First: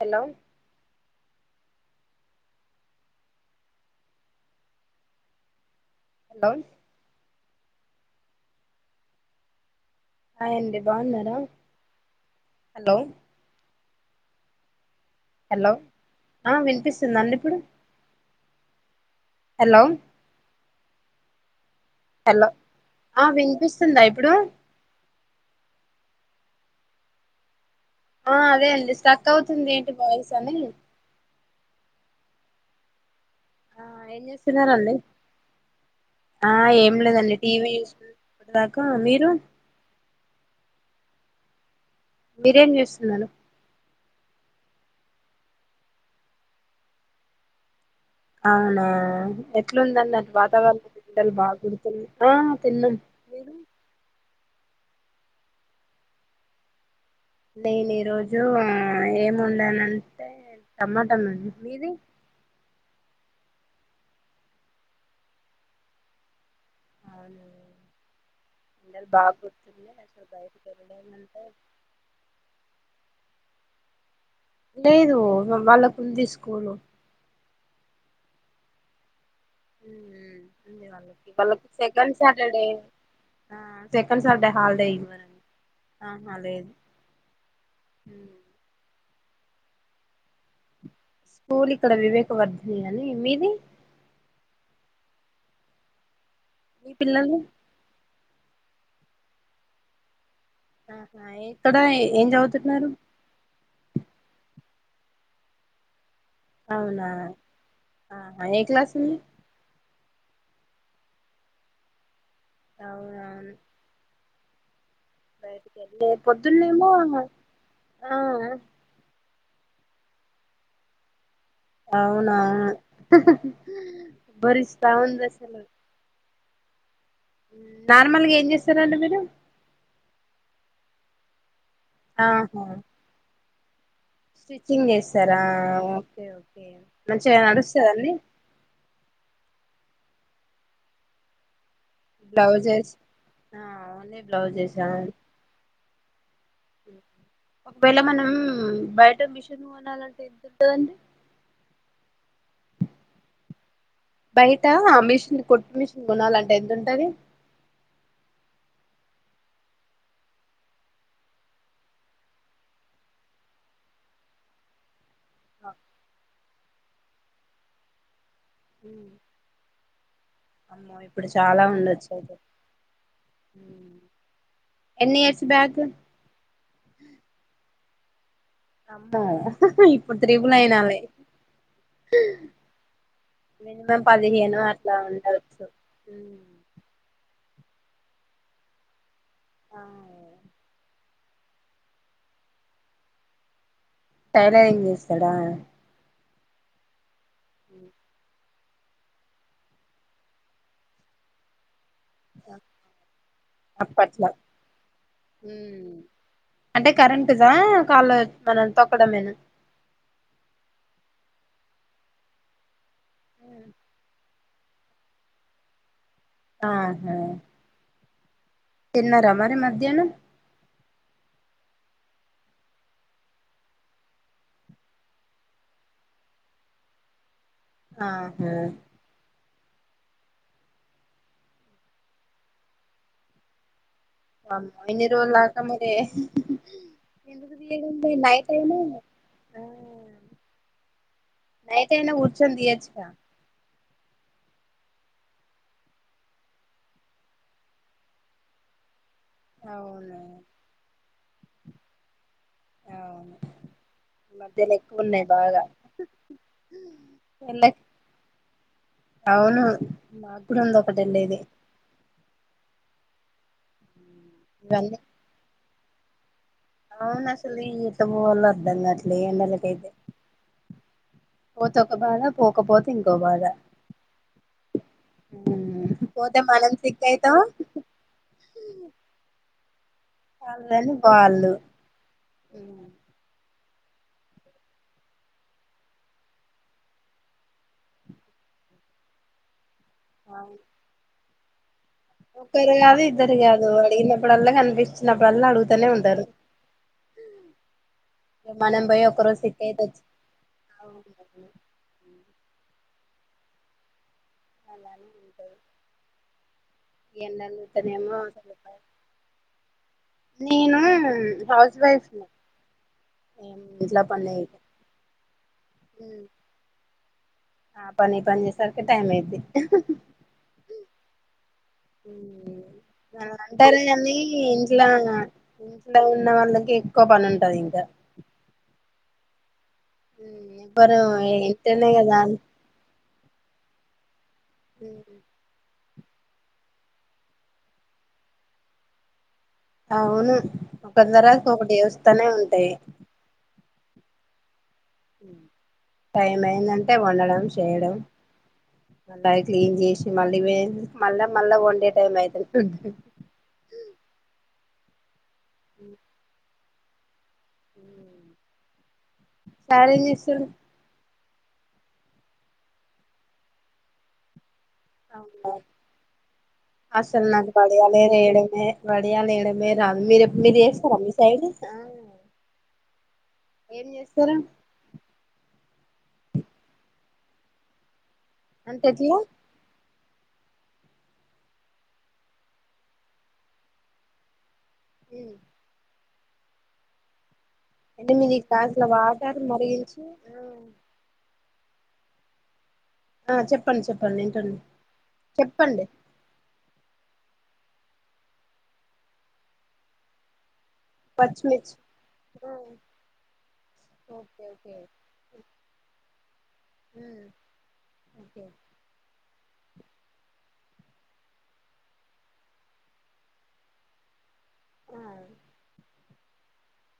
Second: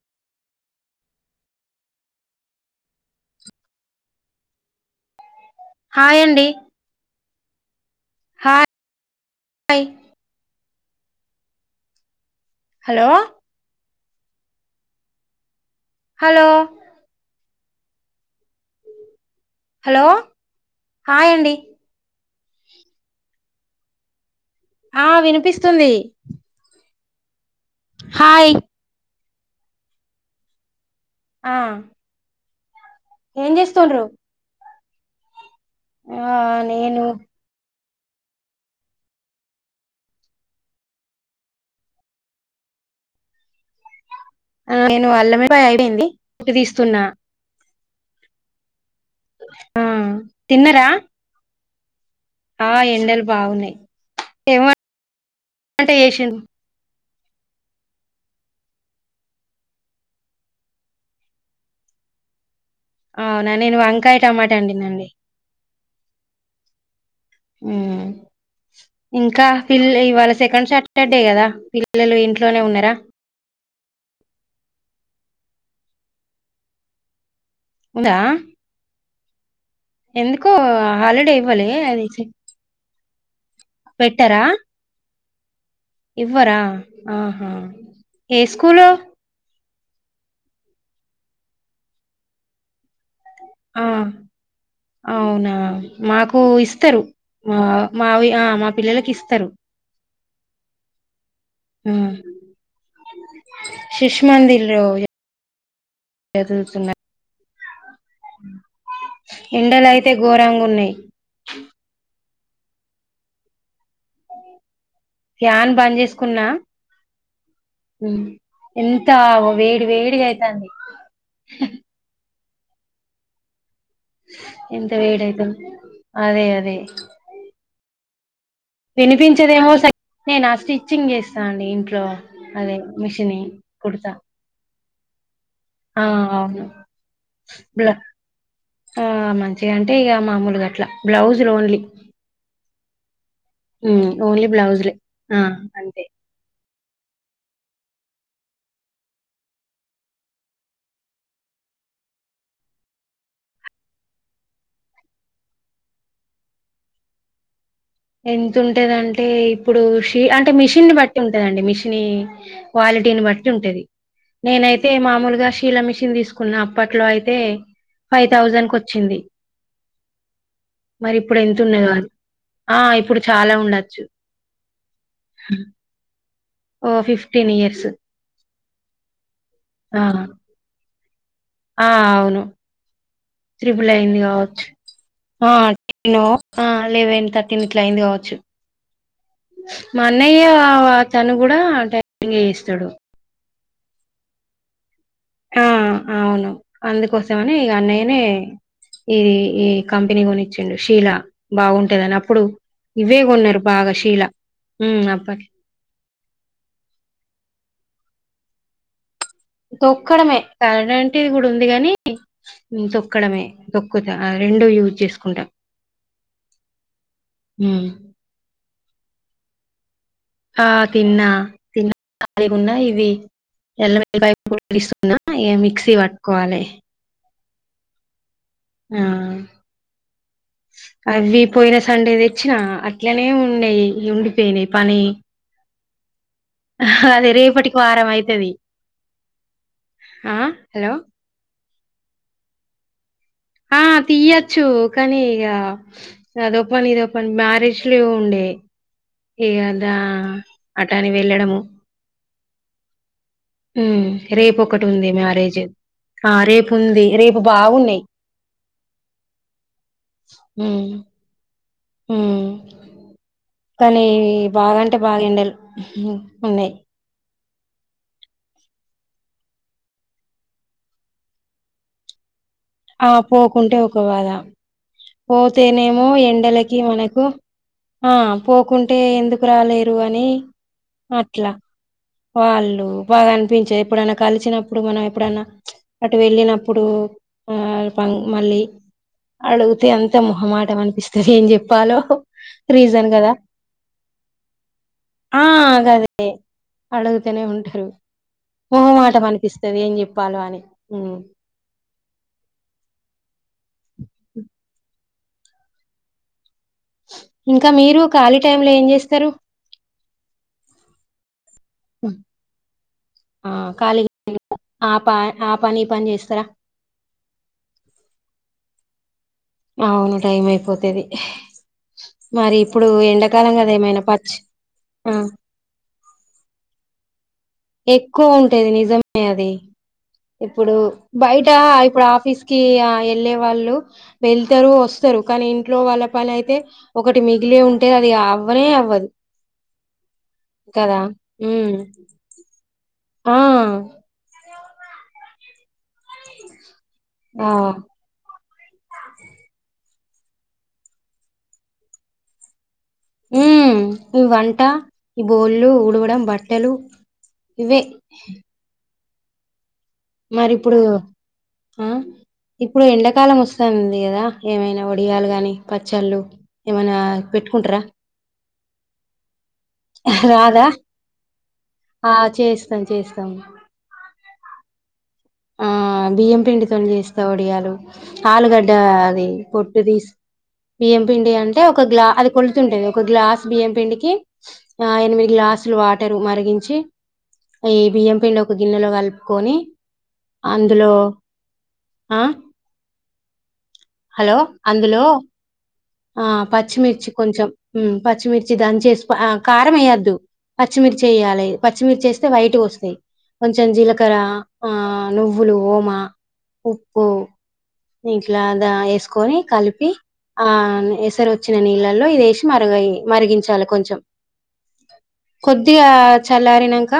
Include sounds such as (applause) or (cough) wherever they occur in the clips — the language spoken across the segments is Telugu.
హలో హాయండి హలో హాయ్ హాయ్ అండి బాగున్నారా హలో హలో హలో ఆ వినిపిస్తుందండి ఇప్పుడు హలో హాయ్ అండి హలో ఆ వినిపిస్తుందా ఇప్పుడు ఆ వినిపిస్తుంది హా హాయ్ అదే అండి స్టాఫ్ కట్ అవుతుంది ఏంటి వాయిస్ అని ఆ ఏం ఆ చేస్తుండ్రు ఏం చేస్తున్నారండి (inaudible) ఆ ఏం లేదండి టీవీ హా ఇప్పటిదాకా మీరు బిర్యానీ చేస్తున్నాను నేను అల్లం వెల్లులపాయ అయిపోయింది పొట్టు తీస్తున్నా అవునా ఆ ఆ ఎట్లుందన్న తిన్నరా వాతావరణం ఎండలు బాగు తను (unintelligible) ఆ ఎండలు బాగున్నాయి ఏం వంట చేసిండ్రు నేను ఈరోజు ఏమి వండానంటే టమాటమ్ మీది అవునా నేను వంకాయ టమాట వండినా లే అవునా హ్మ్ ఎండలు బాగా ఇంకా పిల్ కొడుతున్నాయి అసలు ఇవాళ బయటకి సెకండ్ వెళ్ళడం సాటర్డే అంటే కదా పిల్లలు ఇంట్లోనే ఉన్నారా లేదు వాళ్ళకు ఉంది స్కూలు ఉందా హ్మ్ హ్మ్ ఎందుకో ఉంది వాళ్ళకి హాలిడే వాళ్ళకి ఇవ్వలే అది సెకండ్ సాటర్డే ఆ సెకండ్ పెట్టారా సాటర్డే హాలిడే ఇవ్వరూ అం ఇవ్వరా ఆహా ఏ స్కూలు స్కూల్ ఇక్కడ వివేక వర్ధని అని మీది ఆ అవునా మాకు కు మీ ఇస్తారు పిల్లలు మా మావి ఆ మా పిల్లలకి ఇస్తారు ఆహా ఎక్కడ ఏం చదువుతున్నారు ఎ అవునా ఆహా ఏ క్లాస్ ఉంది తే ఘోరంగున్నాయి అవునువును ఫ్యాన్ బంద్ చేసుకున్నా పొద్దున్నేమో ఆ హ్మ్ ఎంత ఓ వేడి వేడిగా అయితాంది అవునువును మరి ఎంత శ్రవణ్ వేడైతుంది దసలు అదే అదే నార్మల్ గా ఏం చేస్ వినిపించదేమో సరే నాష్టి చింగ్ చేస్తాండే ఎమ్ (unintelligible) ఆహా అదే మిషిని కుడుతా స్టిచ్చింగ్ చేస్తార్ ఆ అవును బ్లా నడుస్తదండి ఆ మ చిగా అంటే ఇగా మామూలు గట్ల బ్లౌజులు ఓన్లీ బ్లౌజెస్ ఆ ఉమ్ ఓన్లీ బ్లౌజెసా బ్లౌజుల్ ఆ అంతే ఒకవేళ మనం బయట మిషన్ కొనాలంటే ఎంత ఉంటదండి బయట ఆ మిషన్ కొట్టి మిషన్ కొనాలంటే ఎంత ఉంటది ఎంత ఉంటేదింటే ఇప్పుడు ష అంటే మిషిన్ బట్టి ఉంటదండి మెషినీ క్వాలిటీని బట్టి ఉంటేది నేనైతే మామూలు గా శీలా మిషన్ తీసుకున్నా పట్లో అయితే ఫైవ్ థౌజండ్ కు వచ్చింది అమ్మో మరి ఇప్పుడు ఎంత చాలా ఉన్నదో అది ఉండొచ్చు అయతే ఆ ఇప్పుడు చాలా ఉండచ్చు ఎన్ని ఇయర్స్ బ్యాక్ ఓ ఫిఫ్టీన్ ఇయర్స్ అమ్మో అపుడు ఆ ఇప్పుడు ట్రిపుల్ అయినవల్ ఆ అవును త్రిపుల్ మినిమం అయింది పదిహేను కావచ్చు అట్లా ఆ ఉండవచ్చు టేనో ఆ లెవెన్ థర టీన్ ఇట్లా అయింది కావచ్చు మానయివవ తను కూడా టైలరింగ్ చేయిస్తాడు టైలరింగ్ చెస్ చడా అందుకోసం వస్తావని ఇగా అన్నాయనే ఇది ఈ కంపెనీ కొనిచ్చిండు షీలా బాగుం షీల అప్పట్లా ఉమ్ అప్పట్ ఉమ్ అంటే కరెంటిదా కాళ మనం తొక్కడమేనా తొక్కడమే కరెంటిది కూడా ఉంది కానీ నేన తొక్క అక్కడమే తొక్కుతా రెండో యూజ్ చేసుకుంటా ఆహా ఉమ్ తిన్నారా ఆ మా మధ్యాహ్నం ఆ తిన్నా తిన్నా కలిగున్న ఇవి ఎల్లి ఉల్లిపాయ పొట్టు తీస్తున్నా ఇ మిక్సీ పట్టుకోవాలి ఆ ఆ అవి పోయిన సండే తెచ్చినా అట్లనే ఉన్నాయి ఉండిపోయినాయి అమ్మో పని ఇన్ని రోజులు అక్క మరి అది ఎందుకు రేపటికి వారం తీయడంలో అయితది నైటయినా ఆ ఆ హలో బైటైన కూర్చొని తీయొచ్చు గా ఆ తీయచ్చు కానీ ఇగా అదో పని ఇదో పని మ్యారేజ్లివి ఉండే ఏ అదా అవును అట్ డానికి వెళ్ళడము అవును హ్మ్ ఈ రేపు మధ్యలో ఒకటి ఎక్కువ ఉంది ఉన్నాయి మ్యారేజ్, బాగా ఆ రేపు ఉంది రేపు వెళ్ళకి బాగున్నాయి. అవును మాకు కూడా ఉంది ఒకటి వెళ్ళేది హ్మ్ కానీ ఈ బాగా ఇవన్నీ అంటే బాగా ఎండలు హ్మ్ అవును అసలే ఎట్ల పోవాలో అర్థం గాట్లే ఈ ఎండలకైతే పోకపోతే ఆ ఇంకో బాధ పోకుంటే ఒకవేళ పోతేనేమో పోతే మనం ఎండలకి సిక్ మనకు అయితాం ఆ పోకుంటే ఎందుక్ పిల్ల గాల్లేర్ వాళ్ళని వాళ్ళు వాళ్ళు బాగ కనిపించే ఎప్పుడైనా కలిసినప్పుడు మనం ఎప్పుడైనా అటు వెళ్ళినప్పుడు ఆ పాన్ మళ్ళీ అడుగుత్ తే అంతే మొహమాటం అనిపిస్ తకి ఏం చెప్ ఒకరు కాదు ఇద్దరు కాదు అడిగినప్పుడల్లా కనిపిస్తునప్పుడల్లా అడుగుతానే ఉంటారు. అడుగుతానే ఉంటారు మనం పోయి ఒక మోహమాటం రోజు సిక్ అనిపిస్తది అయితే ఏం వచ్చి చెప్పాలో అని. అలానే ఉంటారు ఇంకా మీరు ఖాళీ అసలు టైమ్ లో ఏం చేస్తరు? నేను పోస్ ఆ ఇంట్లో పని కాళీగా ఆ ప ఆ పని ఈ పని చేస్తారా? ఆ పని ఈ పని చేసేసర్కే టైమ్ ఐద్ది. అవును టైం అయిపోతది మరి ఇప్పుడు ఎండాకాలం కదా అంటారు ఏమైనా కానీ పచ్ ఇంట్లో ఆ ఇంట్లో ఉన్న వాళ్ళకి ఎక్కువ పని ఉంటది ఇంకా ఎక్కువ ఉంటది నిజం ని అది ఇప్పుడు ఎవ్వరు బయట ఇంటనే ఇప్పుడు కదా ఆఫీస్ కి ఆ వెళ్ళే వాళ్ళు వెళ్తారు వస్తారు కానీ ఇంట్లో వాళ్ల పని అయితే ఒకటి మిగిలి ఉంటే అది అవ్వనే అవ్వదు. అవును కదా ఒకటి తర్వత ఉమ్ ఒకటి వస్తానే ఉంటాయి ఆ హ్మ్ టైమ అయిన అట్టే కొనడం ఆ చేయడం మళ్ళా అది క్లీన్ చేసి మళ్ళీ మళ్ళా మళ్ళా వండే టైం అయితది ఉ నువ వంట ఈ బోల్లు ఉడవడం బట్ టలు ఇవి సార్ ఏం చేస్తుండు మరి ఇప్పుడు ఆ ఇప్పుడు ఎండాకాలం వస్తంది కదా ఏమైనా వడియాలు అవునా గాని పచ్చళ్ళు ఏమైనా పెట్టుకుంట్రా వడియా లేడ మే రాదు మీర్ ఎప్ మీరు చేస్తారా మీ సైడ్ ఆ చేస్తాను చేస్ ఏం చేస్తారు ఆ బియ్యం పిండి తొని చేస్తా వడియాలు ఆలుగడ్డ అంటే ఎట్లా అది పొట్టుదిస్ బియ్యం పిండి అంటే ఒక గ్లా అది కొలుతుంటది ఒక గ్లాస్ బియ్యం పిండికి ఆ ఎనిమిది గ్లాసులు వా టరు మరిగించి అయి అంటే బియ్యం మీది పిండి ఒక గ్లాసుల గిన్నెలో వాటర్ కలుపుకొని మరిగించి అందులో అ ఆ చెప్ హలో అందులో ఆ పచ్చిమిర్చి కొంచెం ఉ పచ్చిమిర్చి దన్ చేసి ఆ కారం వేయద్దు పచ్చిమిర్చి వెయ్యాలి పచ్చిమిర్చి చేస్తే వైట్ వస్తాయి కొంచెం జీలకర ఓకే ఆ ఓకే నువ్వులు ఓమ ఉప్పు ఇంట్లా ఓకే వేసుకొని కలిపి ఆ అసరోచ్చిన నీళ్ళలో ఇది వేసి మరి మరిగించాలి కొంచం కొద్దిగా చలరి ఇంక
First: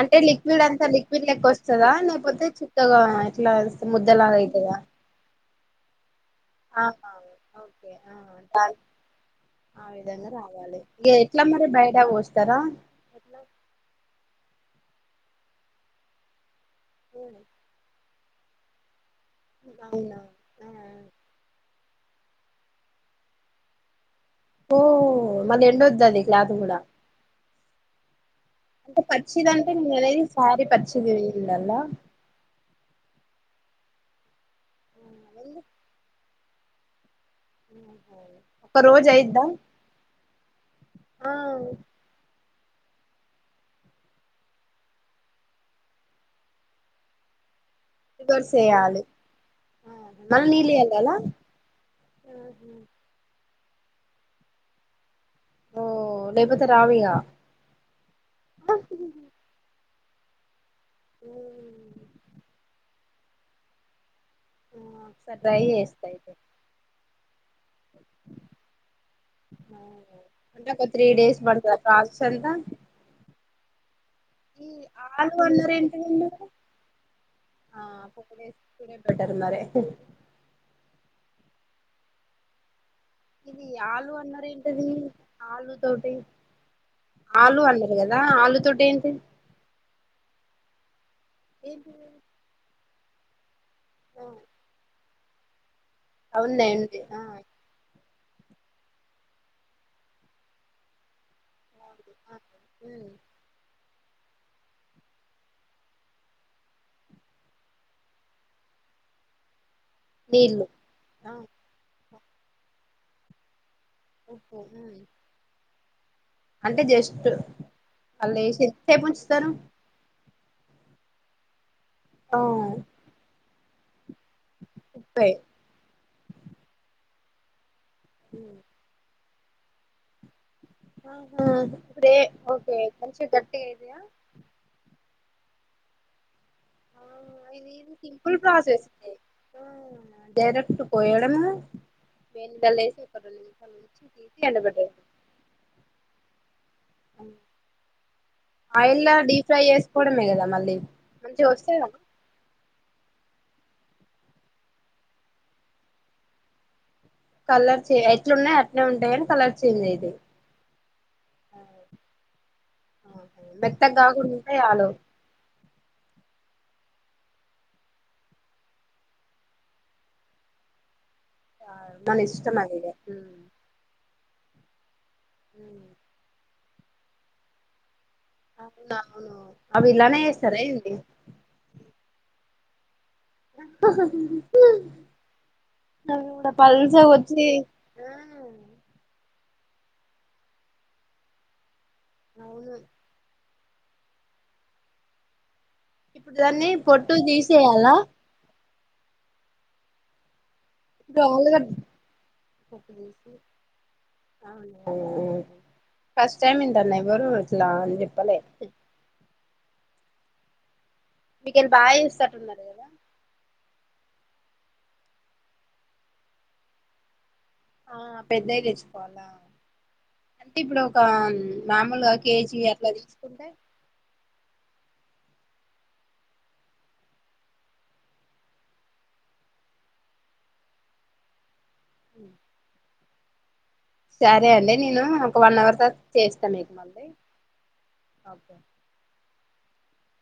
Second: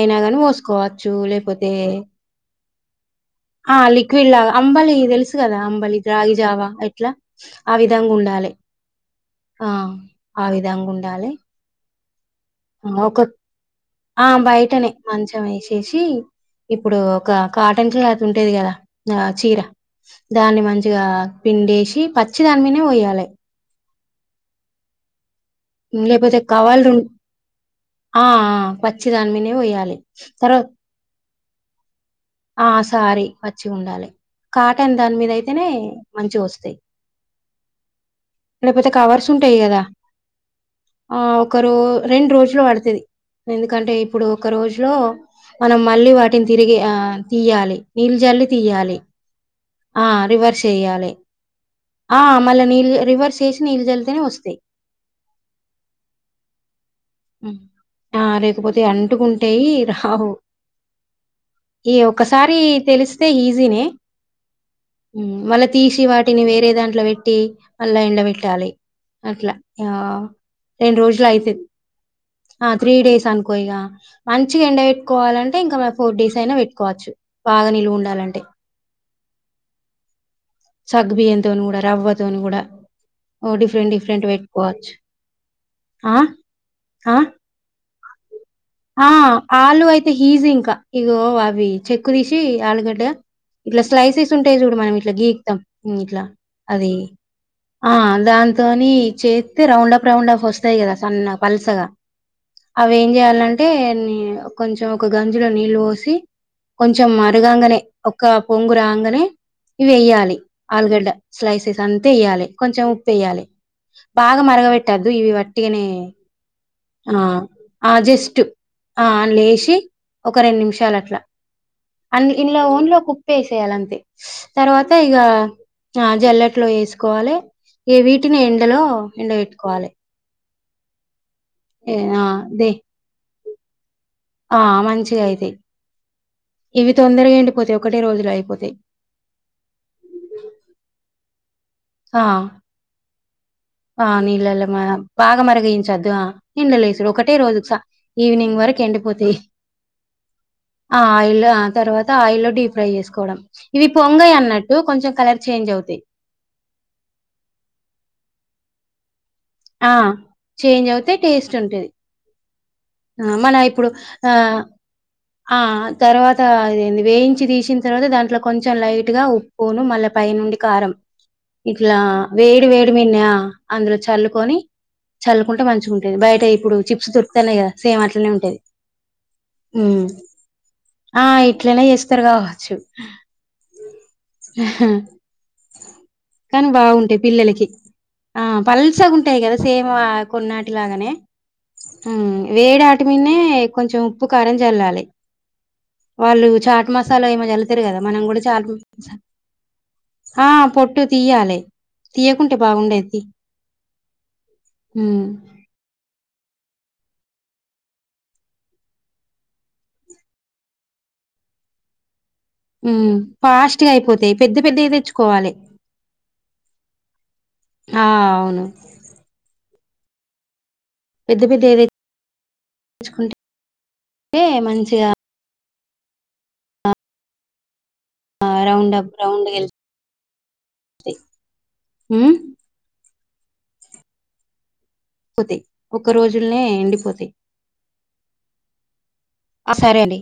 అంటే లిక్విడ్ అంతా లిక్విడ్ లెక్క లేకపోతే వస్తదా లేకపోతే చిక్కగా ఇట్లా ఆ లిక్విడ్ ముద్దలాగ లాగా ఐతదా అంబలి తెలుసు కదా అంబలి రాగిజావా ఎట్లా ఆ ఓకే విధంగా ఉండాలి దాని ఆ విధంగా ఆ రావాలి విధంగా ఇగ ఉండాలి ఎట్లా మరి బయట పోస్తారా ఎట్లా ఆ బయ్ వెంటనే మంచం వేసేసి ఇప్పుడు ఒక కాటన్ క్లాత్ ఉంటేది కదా ఆ చీర అవునా దాన్ని ఆ మంచిగా పిండేసే పచ్చిదాన్మినే ఒయ్యాలి ఓ మళ్ళీ ఎండొ వద్దది గలాదు కూడా కవర్లు ఆ ఆ అంటే దాని పచ్చి మీదనే దానిపైన పోయాలి పోయేలా తర్వాత సారీ పచ్చిదివి ఇల్లా ఆ సారీ పచ్చిగా ఉండాలి కాటం దాని మీద అయితేనే మంచిగా వస్తాయి ఒక లేకపోతే రోజు కవర్స్ అయిద్దా ఉంటాయి కదా ఆ ఒక రెండు రోజు పడుతుది ఎందుకంటే ఇప్పుడు ఒక రోజు లో మనం మళ్ళీ వాటిని తిరిగి తీయాలి నీళ్లు జల్లి రివర్స్ తీయాలి చేయాలి ఆ మళ్ళ రివేర్స్ నీళ్ళు చేయాలి ఎయ్యాలా ఆ మలనీ రివర్ చేసి నీళ్లు జల్తేనే వస్తాయి ఓ లేపోతే ఆ లేకపోతే అంటుకుంటేయి ఆహో ఈ ఒకసారి తెలు ఈజీ న ఒకసారి ట్రై మళ్ళా తీసి చేస్తా అయితే వాటిని వేరే దాంట్లో పెట్టి మళ్ళా ఎండ పెట్టాలి అట్లా ఆ అంటే ఒక రెండు త్రీ రోజులు డేస్ అయితుది పడుతదా ప్రాసెస్ అంతా ఆ త్రీ డేస్ అనుకో ఇగా అ మంచిగా ఈ ఎండ ఆలు పెట్టుకోవాలంటే అన్నారు ఇంకా మ ఏంటిదండి ఫోర్ డేస్ మీరు అయినా పెట్టుకోవచ్చు బాగా నిలువ ఉండాలంటే టారు మారే సగ్బియ్యంతోను కూడా రవ్వతోన కూడా ఇది ఆలు అన్నారు ఏంటది ఆలు తోటి ఆ? ఆ? ఆలు అన్న దా ఆ ఆ ఆలు అయితే హీజ ఇంకా ఇగో వావి ఏంటిది చెక్కు దీసి ఆళగడ్డ ఇట్లా స్లసస్ంటాయి చూడ మనం ఇట్లా గ త్తం లా ఆ ఉంది అదే ఉంది ఆ ఆ దాంతోని చేస్తే రౌండ్ అప్ రౌండ్ అప్ వస్తాయి కదా సన్నగ పలసగా అవి ఏం చేయాలన్ కొంచెం ఒక గంజిలో నీళ్ళు పోసి కొంచెం మరుగాంగానే ఒ పొంగు రాగానే ఇవి వెేయ్యాలి నీళ్ళు ఆలుగడ్డ స్లైసెస్ అ వేయాలి కొంచెం ఉప్పేయాలి బాగా ఉప్పు మరగబెట్టద్దు ఇవి ఒట్టిగానే అంటే ఆ జస్ట్ అ వాళ్ళు జెస్టు వేసి ఎంతసేపు ఉంచుతారు ఒక రెండు నిమిషాలట్లా అ ఆ ఇన్లో ఓన్లో కు ఉప్పేసి తేలంతే తర్వాత ఇగా ఉప్పే ఆ జల్లట్లో వేసుకోవాలే ఏ వీటిని ఎండలో ఎండ పెట్టుకోవాలి ఆ ఆ ఉప్పె దే ఓకే దేదియా ఆ మంచిగయితయి అ సింపుల్ అయిపోతాయి. ప్రోసెస్ అ డైరక్ట్ పోయడం ఆ! (inaudible) ఆ నీళ్లలో మా ఎండబెట్టేయడం బాగా మరిగించచ్చు ఎండలేసుడు ఒకటే రోజు ఈవినింగ్ వరకు ఆయిల్ల ఎండిపోతాయి డీప్ ఫ్రై చేసుకోవడమే కదా మళ్ళీ ఆ ఆయిల్ మంచిగా ఆ వస్తాయి కదా తర్వాత ఆయిల్ డీప్ ఫ్రై చేసుకోవడం ఇవి పొంగయన్నట్టు కొంచెం కలర్ చేంజ్ అవుతాయి కలర్స్ ఎట్లున్నాయి అట్నే ఉంటాయి కలర్ చేంజ్ ఆ అయితాయి చేంజ్ అవుతే టేస్ట్ ఉంటది ఆ మన ఇప్పుడు మెత్తగా ఆ కాకుండా ఉంటే చాలు ఆ తర్వాత అదే వేయించి తీసిన తర్వాత దాంట్లో కొంచెం లైట్ గా ఉప్పును మళ్ళా పై నుండి కారం ఇట్లా మన ఇష్టం వేడి అది ఇగ వేడి మింద అందులో చల్లు కొనీ చల్లుకుంటే మంచిగా ఉంటుంది బయట అయి ఇప్పుడు చిప్స్ దొరకతన్నాయి కదా సేమ్ అట్ అవునా అవును అవి ఇలానే చెస్ ఆ ఇట్లనే చేస్తారు కదా ఆచ్చు అవి కూడా కానీ పల్సగా బాగుంటాయి వచ్చి పిల్లలకి ఆ పల్సగా ఉంటాయి కదా సేమ్ కొన్నాటిలాగానే ఉ అవును వేడి ఆట మీదానే కొంచెం ఉప్పు కారం చల్లాలి ఇప్పుడు వాళ్ళు దాన్ని చాట్ పొట్టు మసాలా ఏమో చల్లుతారు తీసేయాలా కదా మనం కూడా చాట్ ఆ పొట్టు ఇప్పుడు తీయాలి ఆలుగడ్డ తీయకుంటే పొట్టు బాగుండేది తీసి ఏమీ ఇంతా అన్యాయం ఎవరు ఇలా అని చెప్పాల మీకెంత ఆయిల్ సర్ ఉ ఫాస్ట్గా అయిపోతుది పెద్ద పెద్ద తెచ్చుకోవాలి ఆ పెద్ద తెచ్చుకోవాలా అంటే ఇప్పుడు ఒక పెద్ద పెద్దవి మామూలుగా కేజీ అట్లా తెచ్చుకుంటే తీసుకుంటే మంచిగా ఆ రౌండ్ప్ రౌండ్ గా ఎల్లితాయి ఊ సరే అండి నేను ఒక వన్ పోతాయి అవర్ తర్వాత ఒక్క చేస్తాను రోజుల్నే మీకు మళ్ళీ ఎండిపోతాయి ఓకే ఆ సరే అండి